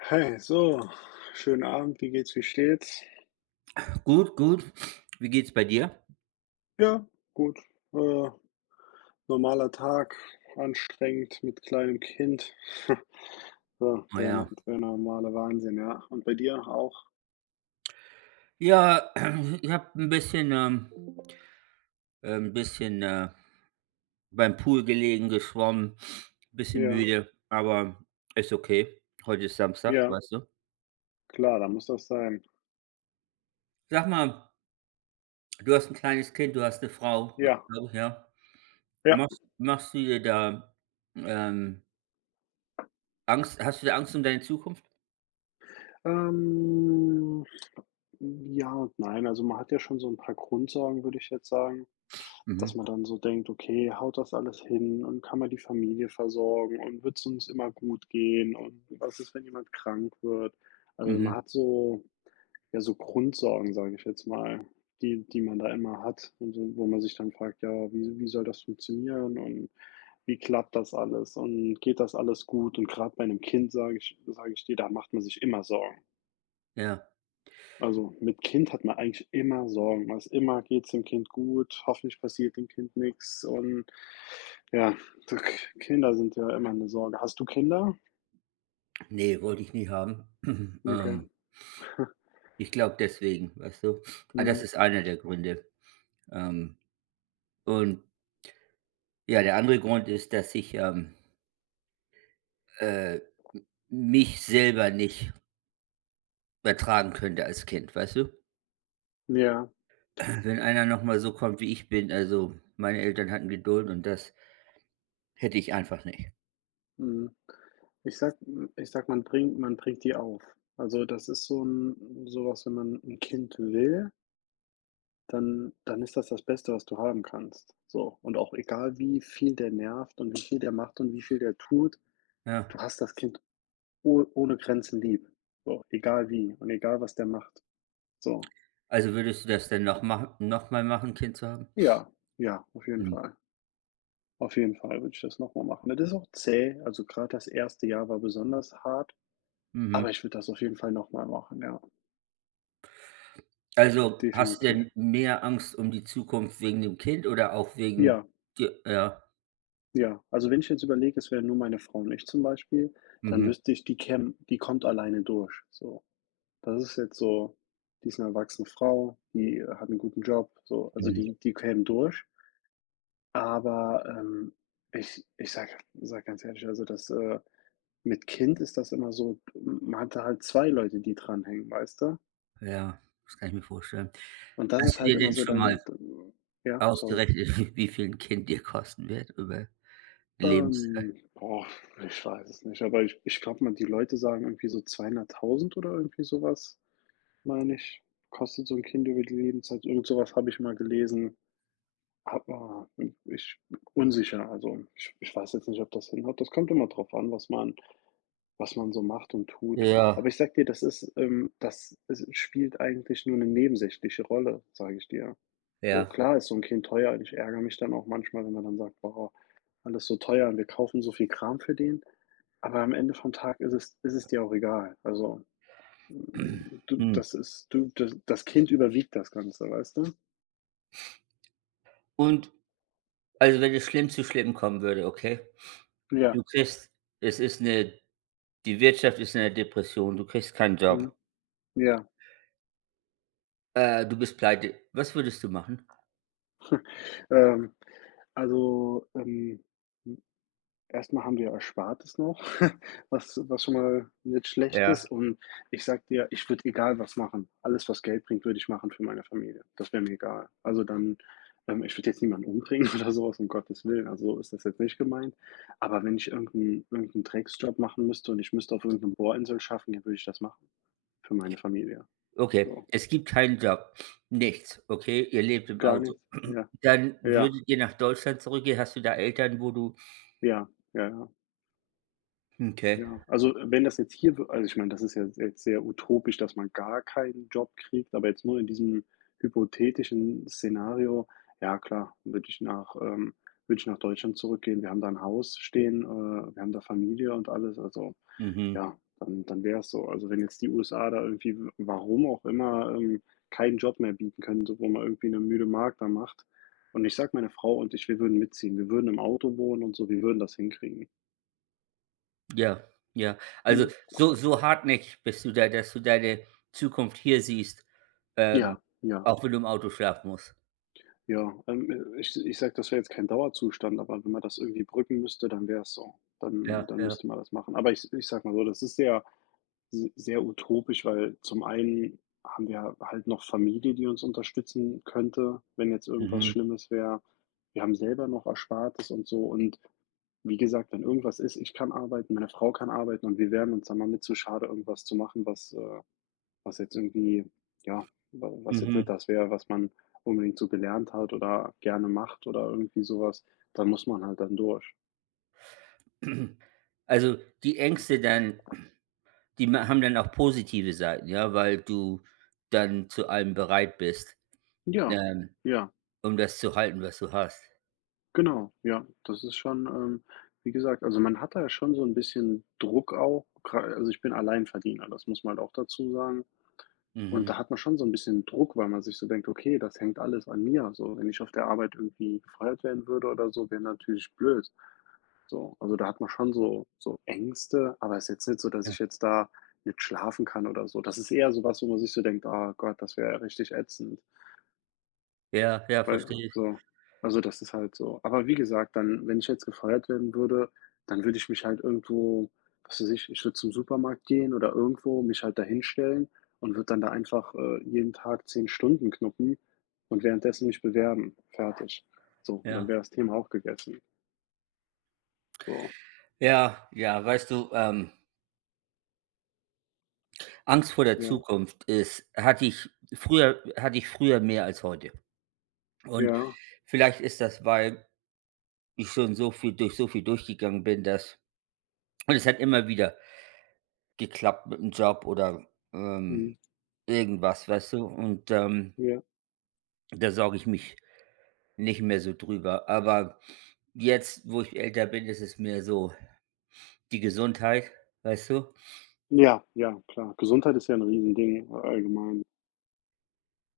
Hey, so, schönen Abend, wie geht's, wie steht's? Gut, gut. Wie geht's bei dir? Ja, gut, äh, normaler Tag, anstrengend mit kleinem Kind. So, Ah ja. Der normale Wahnsinn, ja. Und bei dir auch? Ja, ich habe ein bisschen, äh, 'n bisschen, äh, beim Pool gelegen, geschwommen, bisschen Ja, müde, aber ist okay. Heute ist Samstag, ja, weißt du? klar, da muss das sein. Sag mal, du hast ein kleines Kind, du hast eine Frau, glaube Ja, ich, ja? ja. Machst du dir da, ähm, Angst hast du da Angst um deine Zukunft? Ähm, ja und nein, also man hat ja schon so ein paar Grundsorgen, würde ich jetzt sagen. Dass Mhm, man dann so denkt: „Okay, haut das alles hin und kann man die Familie versorgen und wird es uns immer gut gehen und was ist, wenn jemand krank wird?“ Also, mhm, man hat so ja, so Grundsorgen, sage ich jetzt mal, die man da immer hat und so wo man sich dann fragt: „Ja, wie soll das funktionieren und wie klappt das alles und geht das alles gut?“ Und gerade bei 'nem Kind sage ich dir, da macht man sich immer Sorgen. ja. Also, mit Kind hat man eigentlich immer Sorgen. Man ist immer: geht es dem Kind gut? Hoffentlich passiert dem Kind nichts und ja, Kinder sind ja immer eine Sorge. Hast du Kinder? Ne, wollte ich nie haben. Okay. Ähm, Ich glaube deswegen, weißt du? Ah, Mhm. das ist einer der Gründe. Ähm Und ja, der andere Grund ist, dass ich, äh, mich selber nicht ertragen könnte als Kind, weißt du? Ja, Wenn einer noch mal so kommt, wie ich bin, also, meine Eltern hatten Geduld und das hätte ich einfach nicht, mhm. Ich sag, ich sag, man bringt die auf. Also, das ist so ein sowas, wenn man ein Kind will, dann ist das das Beste, was du haben kannst. So, und auch egal, wie viel der nervt und wie viel der macht und wie viel der tut, ja. du hast das Kind oh ohne Grenzen lieb. So, egal wie und egal, was der macht. So. Also, würdest du das denn noch machen, Kind zu haben? Ja, ja, auf jeden Mhm, Fall. Auf jeden Fall würde ich das noch mal machen. Das ist auch zäh, also gerade das erste Jahr war besonders hart, aber mhm. ich würde das auf jeden Fall noch mal machen, ja, Also, hast du definitiv. denn mehr Angst um die Zukunft wegen dem Kind oder auch wegen Ja, dir, ja, ja. Also, wenn ich jetzt überlege, es wäre nur meine Frau und ich zum Beispiel, dann mhm, wüsste ich, die kommt alleine durch, so. Das ist jetzt so, die ist 'ne erwachsene Frau, die hat einen guten Job, so. Also, mhm, die käme durch, aber, ich sage ganz ehrlich, also, mit Kind ist das immer so, man hat da halt 2 Leute, die dranhängen, weißt du? ja, das kann ich mir vorstellen. Und das ist Hast du halt dir immer denn so schon mal dann ja, sorry. ausgerechnet, wie viel 'n Kind dir kosten wird über die Lebenszeit. Boah, ich weiß es nicht, aber ich glaube mal, die Leute sagen irgendwie so 200.000 oder irgendwie sowas meine ich, kostet so ein Kind über die Lebenszeit. Irgend sowas habe ich mal gelesen. Aber ich unsicher, also ich weiß jetzt nicht, ob das hinhaut. Das kommt immer drauf an, was man so macht und tut. Aber Ja, ich sag dir, das ist, das es spielt eigentlich nur eine nebensächliche Rolle, sage ich dir. So, ja. klar ist so 'n Kind teuer und ich ärgere mich dann auch manchmal, wenn man dann sagt: „Boah, alles so teuer und wir kaufen so viel Kram für den.“ Aber am Ende vom Tag ist es dir auch egal. Also, hm, du Hm. das ist du das das Kind überwiegt das Ganze, weißt du? Und also, wenn es schlimm kommen würde, okay? Ja, Du kriegst, es ist 'ne, die Wirtschaft ist in 'ner Depression, du kriegst keinen mhm, Job. ja. Du bist pleite. Was würdest du machen? Ähm, also, erstmal haben wir Erspartes noch, was schon mal nicht schlecht ist Ja, und ich sag dir, ich würde egal was machen. Alles, was Geld bringt, würde ich machen für meine Familie. Das wäre mir egal. Also dann ich würde jetzt niemanden umbringen oder so was, um Gottes Willen, also so ist das jetzt nicht gemeint. Aber wenn ich irgendeinen Drecksjob machen müsste und ich müsste auf irgendeiner 'nem Bohrinsel schaffen, dann würde ich das machen für meine Familie. okay. So, Es gibt keinen Job, nichts, okay? Ihr lebt im gar Auto. nicht, ja, Dann ja, würdet ihr nach Deutschland zurückgehen? Hast du da Eltern, wo du, ja, ja, ja. okay, Ja, also, wenn das jetzt hier w also, ich meine, das ist ja jetzt sehr utopisch, dass man gar keinen Job kriegt, aber jetzt nur in diesem hypothetischen Szenario, ja klar, würde ich nach Deutschland zurückgehen. Wir haben da ein Haus stehen, wir haben da Familie und alles, also, mhm. ja, dann wäre es so. Also, wenn jetzt die USA da irgendwie, w warum auch immer, keinen Job mehr bieten können, so wo man irgendwie eine müde Magd da macht. Und ich sag, meine Frau und ich, wir würden mitziehen. Wir würden im Auto wohnen und so, wir würden das hinkriegen. Ja, ja. Also, Mhm. so so hartnäckig bist du da, dass du deine Zukunft hier siehst, ähm, Ja, ja. auch wenn du im Auto schlafen musst. Ja, ich sage, das wäre jetzt kein Dauerzustand, aber wenn man das irgendwie brücken müsste, dann wäre es so. Dann Ja, dann ja. müsste man das machen. Aber ich sag mal so, das ist sehr, se sehr utopisch, weil zum einen haben wir halt noch Familie, die uns unterstützen könnte, wenn jetzt irgendwas Mhm, Schlimmes wäre. Wir haben selber noch Erspartes und so, und wie gesagt, wenn irgendwas ist, ich kann arbeiten, meine Frau kann arbeiten und wir wären uns dann mal mit zu schade, irgendwas zu machen, was, was jetzt irgendwie, ja, was jetzt nicht mhm. das wäre, was man unbedingt so gelernt hat oder gerne macht oder irgendwie sowas, dann muss man halt dann durch. Also, die Ängste dann, die ma haben dann auch positive Seiten, ja, weil du dann zu allem bereit bist, Ja, ähm, ja, um das zu halten, was du hast. genau, ja. Das ist schon, wie gesagt, also man hat da ja schon so ein bisschen Druck auch, gra also ich bin Alleinverdiener, das muss man halt auch dazu sagen. Und Mhm, da hat man schon so ein bisschen Druck, weil man sich so denkt: „Okay, das hängt alles an mir.“ So, wenn ich auf der Arbeit irgendwie gefeuert werden würde oder so, wäre natürlich blöd. So, also da hat man schon so so Ängste, aber es ist jetzt nicht so, dass ja. ich jetzt da nicht schlafen kann oder so. Das ist eher so was, wo man sich so denkt: „Ah Gott, das wäre ja richtig ätzend.“ Ja, ja, Weil verstehe ich. so, also das ist halt so. Aber wie gesagt, dann wenn ich jetzt gefeuert werden würde, dann würde ich mich halt irgendwo, was weiß ich, ich würde zum Supermarkt gehen oder irgendwo mich halt da hinstellen und würde dann da einfach, jeden Tag 10 Stunden knuppen und währenddessen mich bewerben. Fertig. So, und dann Ja. wäre das Thema auch gegessen. So, Ja, ja, weißt du, Angst vor der ja, Zukunft ist, hatte ich, früher mehr als heute. Und ja, vielleicht ist das, weil ich schon so viel durchgegangen bin, dass und es hat immer wieder geklappt mit 'm Job oder, ähm, mhm, irgendwas, weißt du? Und, ja. da sorge ich mich nicht mehr so drüber. Aber jetzt, wo ich älter bin, ist es mehr so die Gesundheit, weißt du? Ja, ja, klar. Gesundheit ist ja 'n Riesending allgemein.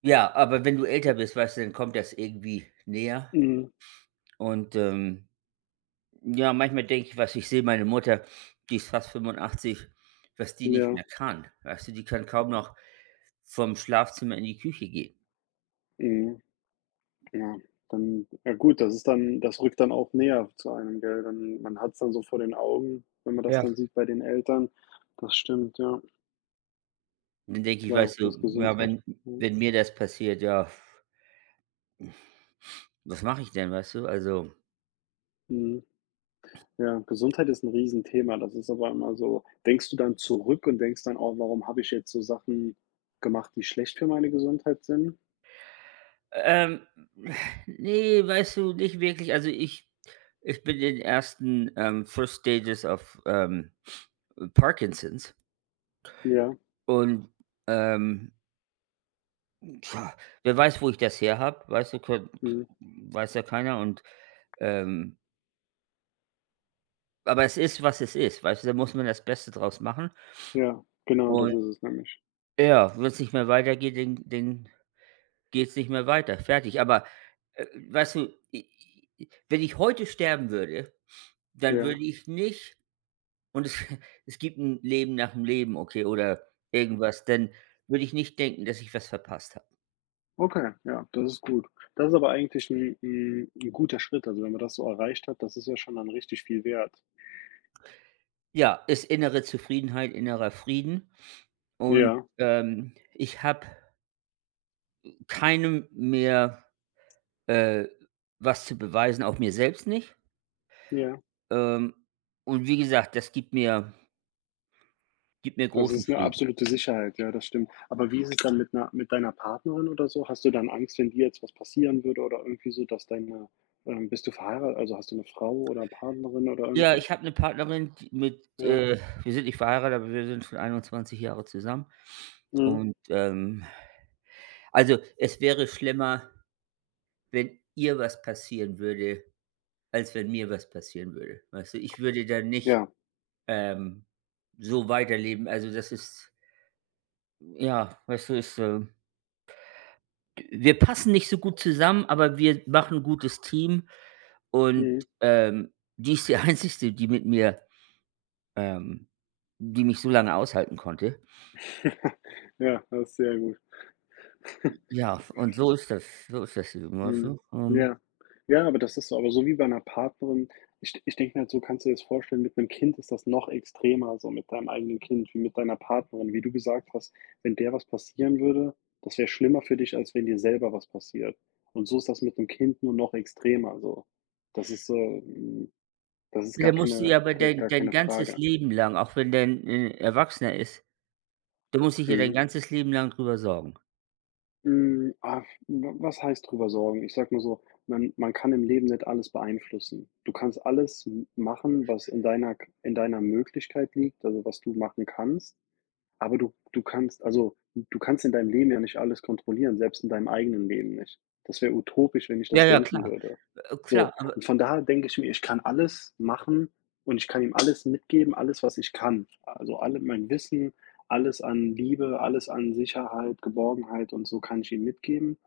Ja, aber wenn du älter bist, weißt du, dann kommt das irgendwie näher. Mhm. Und, ja, manchmal denke ich, was, ich sehe meine Mutter, die ist fast 85, was die nicht Ja, mehr kann. Weißt du, die kann kaum noch vom Schlafzimmer in die Küche gehe. mhm, ja. Dann ja gut, das ist dann, das rückt dann auch näher zu einem, gell? Dann man hat es dann so vor den Augen, wenn man das Ja. dann sieht bei den Eltern. Das stimmt, ja. Und dann denke ich, Klar, weißt das du, ja, Gesundheit. Mhm, wenn mir das passiert, ja, was mache ich denn, weißt du? Also, mhm. Ja, Gesundheit ist 'n Riesenthema. Das ist aber immer so, denkst du dann zurück und denkst dann auch: „Warum habe ich jetzt so Sachen gemacht, die schlecht für meine Gesundheit sind?“ ähm, ne, weißt du, nicht wirklich. Also, ich bin in den ersten, First Stages of, Parkinsons Ja, und, ähm, tja, wer weiß, wo ich das her habe, weißt du, könnt mhm. weiß ja keiner und, ähm aber es ist, was es ist, weißt du, da muss man das Beste draus machen Ja, genau, das und ist es nämlich. ja, wenn's nicht mehr weitergeht, dann geht es nicht mehr weiter, fertig. Aber, äh, weißt du, i i wenn ich heute sterben würde, dann Ja. würde ich nicht und es es gibt ein Leben nach dem Leben, okay, oder irgendwas, dann würde ich nicht denken, dass ich was verpasst habe. Okay, ja, das ist gut. Das ist aber eigentlich ein 'n 'n guter Schritt. Also, wenn man das so erreicht hat, das ist ja schon dann richtig viel wert. Ja, ist innere Zufriedenheit, innerer Frieden und, Ja, ich habe keinem mehr, äh, was zu beweisen, auch mir selbst nicht. ja. Ähm, und wie gesagt, das gibt mir, gibt mir Das großen ist eine Frieden. absolute Sicherheit. Ja, das stimmt. Aber wie ist es dann mit 'ner mit deiner Partnerin oder so? Hast du dann Angst, wenn dir jetzt was passieren würde oder irgendwie so, dass deine bist du verheiratet? Also, hast du eine Frau oder eine Partnerin oder Ja, irgendwas? ich habe 'ne Partnerin, die mit Ja. Wir sind nicht verheiratet, aber wir sind schon 21 Jahre zusammen. Mhm. Und, also, es wäre schlimmer, wenn ihr was passieren würde, als wenn mir was passieren würde. Weißt du, ich würde dann nicht, Ja. ähm, so weiterleben. Also, das ist ja, weißt du, wir passen nicht so gut zusammen, aber wir machen 'n gutes Team. Und, Mhm. Die ist die Einzige, die mit mir, ähm, die mich so lange aushalten konnte. Ja, das ist sehr gut. Ja, und so ist das eben, weißt Mhm. du? Ja. Ja, aber das ist so. Aber so wie bei 'ner Partnerin. Ich denke mir halt so, kannst du dir das vorstellen, mit 'nem Kind ist das noch extremer, so mit deinem eigenen Kind, wie mit deiner Partnerin. Wie du gesagt hast, wenn der was passieren würde, das wäre schlimmer für dich, als wenn dir selber was passiert. Und so ist das mit 'nem Kind nur noch extremer so. Das ist, äh, hm das ist gar Der musst du keine ja aber gar dein gar keine ganzes Frage. Leben lang, auch wenn der 'n Erwachsener ist, du musst dich ja dein Mhm. ganzes Leben lang drüber sorgen. Hm, ah, w Was heißt drüber sorgen? Ich sage mal so, man kann im Leben nicht alles beeinflussen. Du kannst alles m machen, was in deiner Möglichkeit liegt, also was du machen kannst. Aber du kannst in deinem Leben ja nicht alles kontrollieren, selbst in deinem eigenen Leben nicht. Das wäre utopisch, wenn ich Ja, das ja, denken klar, würde. So, klar, aber und von daher denke ich mir, ich kann alles machen und ich kann ihm alles mitgeben, alles, was ich kann. Also, alle mein Wissen, alles an Liebe, alles an Sicherheit, Geborgenheit und so kann ich ihm mitgeben,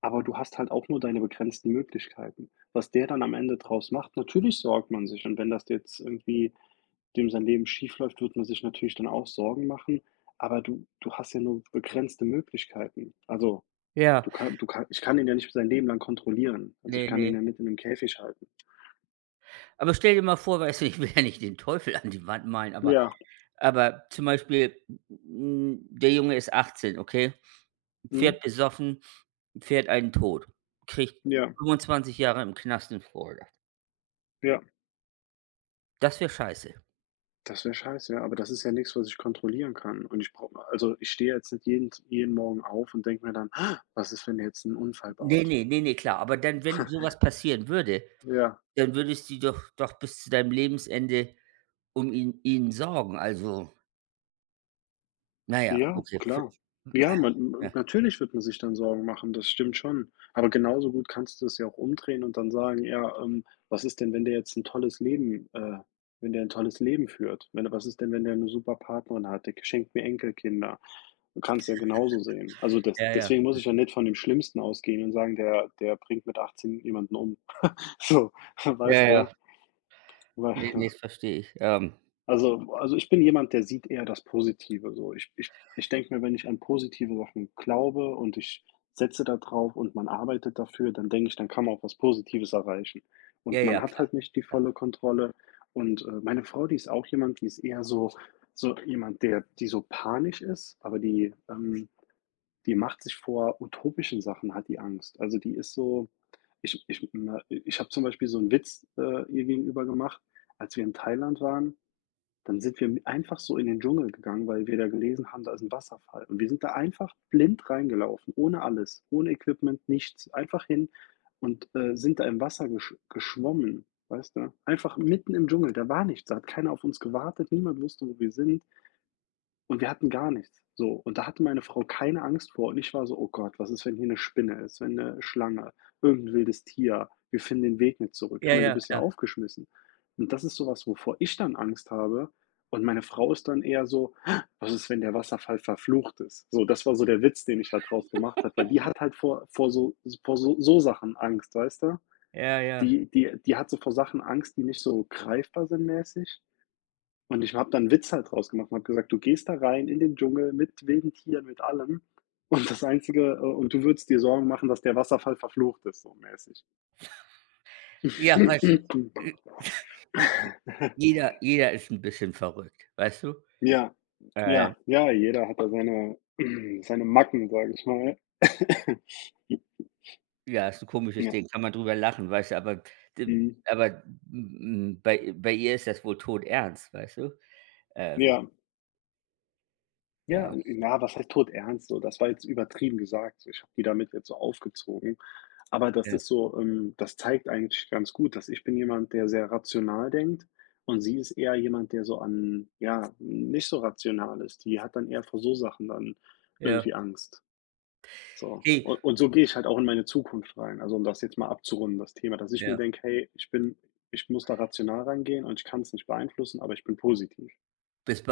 aber du hast halt auch nur deine begrenzten Möglichkeiten. Was der dann am Ende draus macht, natürlich sorgt man sich, und wenn das jetzt irgendwie dem sein Leben schief läuft, wird man sich natürlich dann auch Sorgen machen, aber du hast ja nur begrenzte Möglichkeiten. Also, ja, du kann ich kann ihn ja nicht sein Leben lang kontrollieren. Also, ich ne, kann ihn ne. ja nicht in einem Käfig halten. Aber stell dir mal vor, weißt du, ich will ja nicht den Teufel an die Wand malen, aber Ja, zum Beispiel, der Junge ist 18, okay, mhm, fährt besoffen, fährt einen tot, kriegt ja, 25 Jahre im Knast in Florida. ja. Das wäre scheiße. Das wäre scheiße, ja, aber das ist ja nichts, was ich kontrollieren kann, und ich brauche, also, ich stehe jetzt nicht jeden Morgen auf und denke mir dann: „Ah, was ist, wenn der jetzt einen Unfall Ne, baut?“ ne, ne, ne, klar. Aber dann, wenn sowas passieren würde, Ja. dann würdest du doch bis zu deinem Lebensende um ihn sorgen. Also, na ja, Ja, okay. V klar. Ja, man m ja, natürlich wird man sich dann Sorgen machen, das stimmt schon. Aber genauso gut kannst du es ja auch umdrehen und dann sagen: „Ja, was ist denn, wenn der jetzt ein tolles Leben wenn der ein tolles Leben führt? Wenn was ist denn, wenn der eine super Partnerin hat, der schenkt mir Enkelkinder?“ Du kannst ja genauso sehen. Also, ja, ja, deswegen muss ich ja nicht von dem Schlimmsten ausgehen und sagen, der bringt mit 18 jemanden um. So, ja, weißt ja. du? Weil Ne, ne, das verstehe ich. Also, ich bin jemand, der sieht eher das Positive so. Ich denke mir, wenn ich an positive Sachen glaube und ich setze da drauf und man arbeitet dafür, dann denke ich, dann kann man auch was Positives erreichen. Ja, Und man ja, hat klar, halt nicht die klar. volle Kontrolle. Und meine Frau, die ist auch jemand, die ist eher so so jemand, der die so panisch ist, aber die die macht sich vor utopischen Sachen hat die Angst. Also, die ist so ich ich ich habe zum Beispiel so einen Witz, ihr gegenüber gemacht, als wir in Thailand waren, dann sind wir einfach so in den Dschungel gegangen, weil wir da gelesen haben, da ist ein Wasserfall. Und wir sind da einfach blind reingelaufen, ohne alles, ohne Equipment, nichts. Einfach hin und, sind da im Wasser geschwommen, weißt du? Einfach mitten im Dschungel, da war nichts, da hat keiner auf uns gewartet, niemand wusste, wo wir sind. Und wir hatten gar nichts, so. Und da hatte meine Frau keine Angst vor und ich war so: „Oh Gott, was ist, wenn hier eine Spinne ist, wenn eine Schlange, irgendein wildes Tier, wir finden den Weg nicht zurück.“ Ich Ja, meine, du ja, bist ja klar. aufgeschmissen. Und das ist sowas, wovor ich dann Angst habe, und meine Frau ist dann eher so: „Ah, was ist, wenn der Wasserfall verflucht ist?“ So, das war so der Witz, den ich da draus gemacht habe, weil die hat halt vor so Sachen Angst, weißt du? Ja, ja. Die hat so vor Sachen Angst, die nicht so greifbar sind mäßig. Und ich habe da 'n Witz halt draus gemacht und habe gesagt: „Du gehst da rein in den Dschungel mit wilden Tieren, mit allem, und das Einzige und du würdest dir Sorgen machen, dass der Wasserfall verflucht ist“, so mäßig. Ja, weißt du, j jeder jeder ist ein bisschen verrückt, weißt du? Ja, Äh, ja, ja, jeder hat da seine seine Macken, sage ich mal. ja, ist ein komisches Ja, Ding, kann man drüber lachen, weißt du, d mhm, aber, bei ihr ist das wohl tot ernst, weißt du? Ähm ja. Ja, Ja, na, was heißt todernst so? Das war jetzt übertrieben gesagt. So, ich habe die damit jetzt so aufgezogen. Aber das ja, ist so, das zeigt eigentlich ganz gut, dass ich bin jemand, der sehr rational denkt, und sie ist eher jemand, der so an ja, nicht so rational ist. Die hat dann eher vor so Sachen dann ja. irgendwie Angst. So. Hey, Un Und so gehe ich halt auch in meine Zukunft rein. Also, um das jetzt mal abzurunden, das Thema, dass ich mir ja, denke: „Hey, ich muss da rational rangehen und ich kann es nicht beeinflussen, aber ich bin positiv.“ bis bald.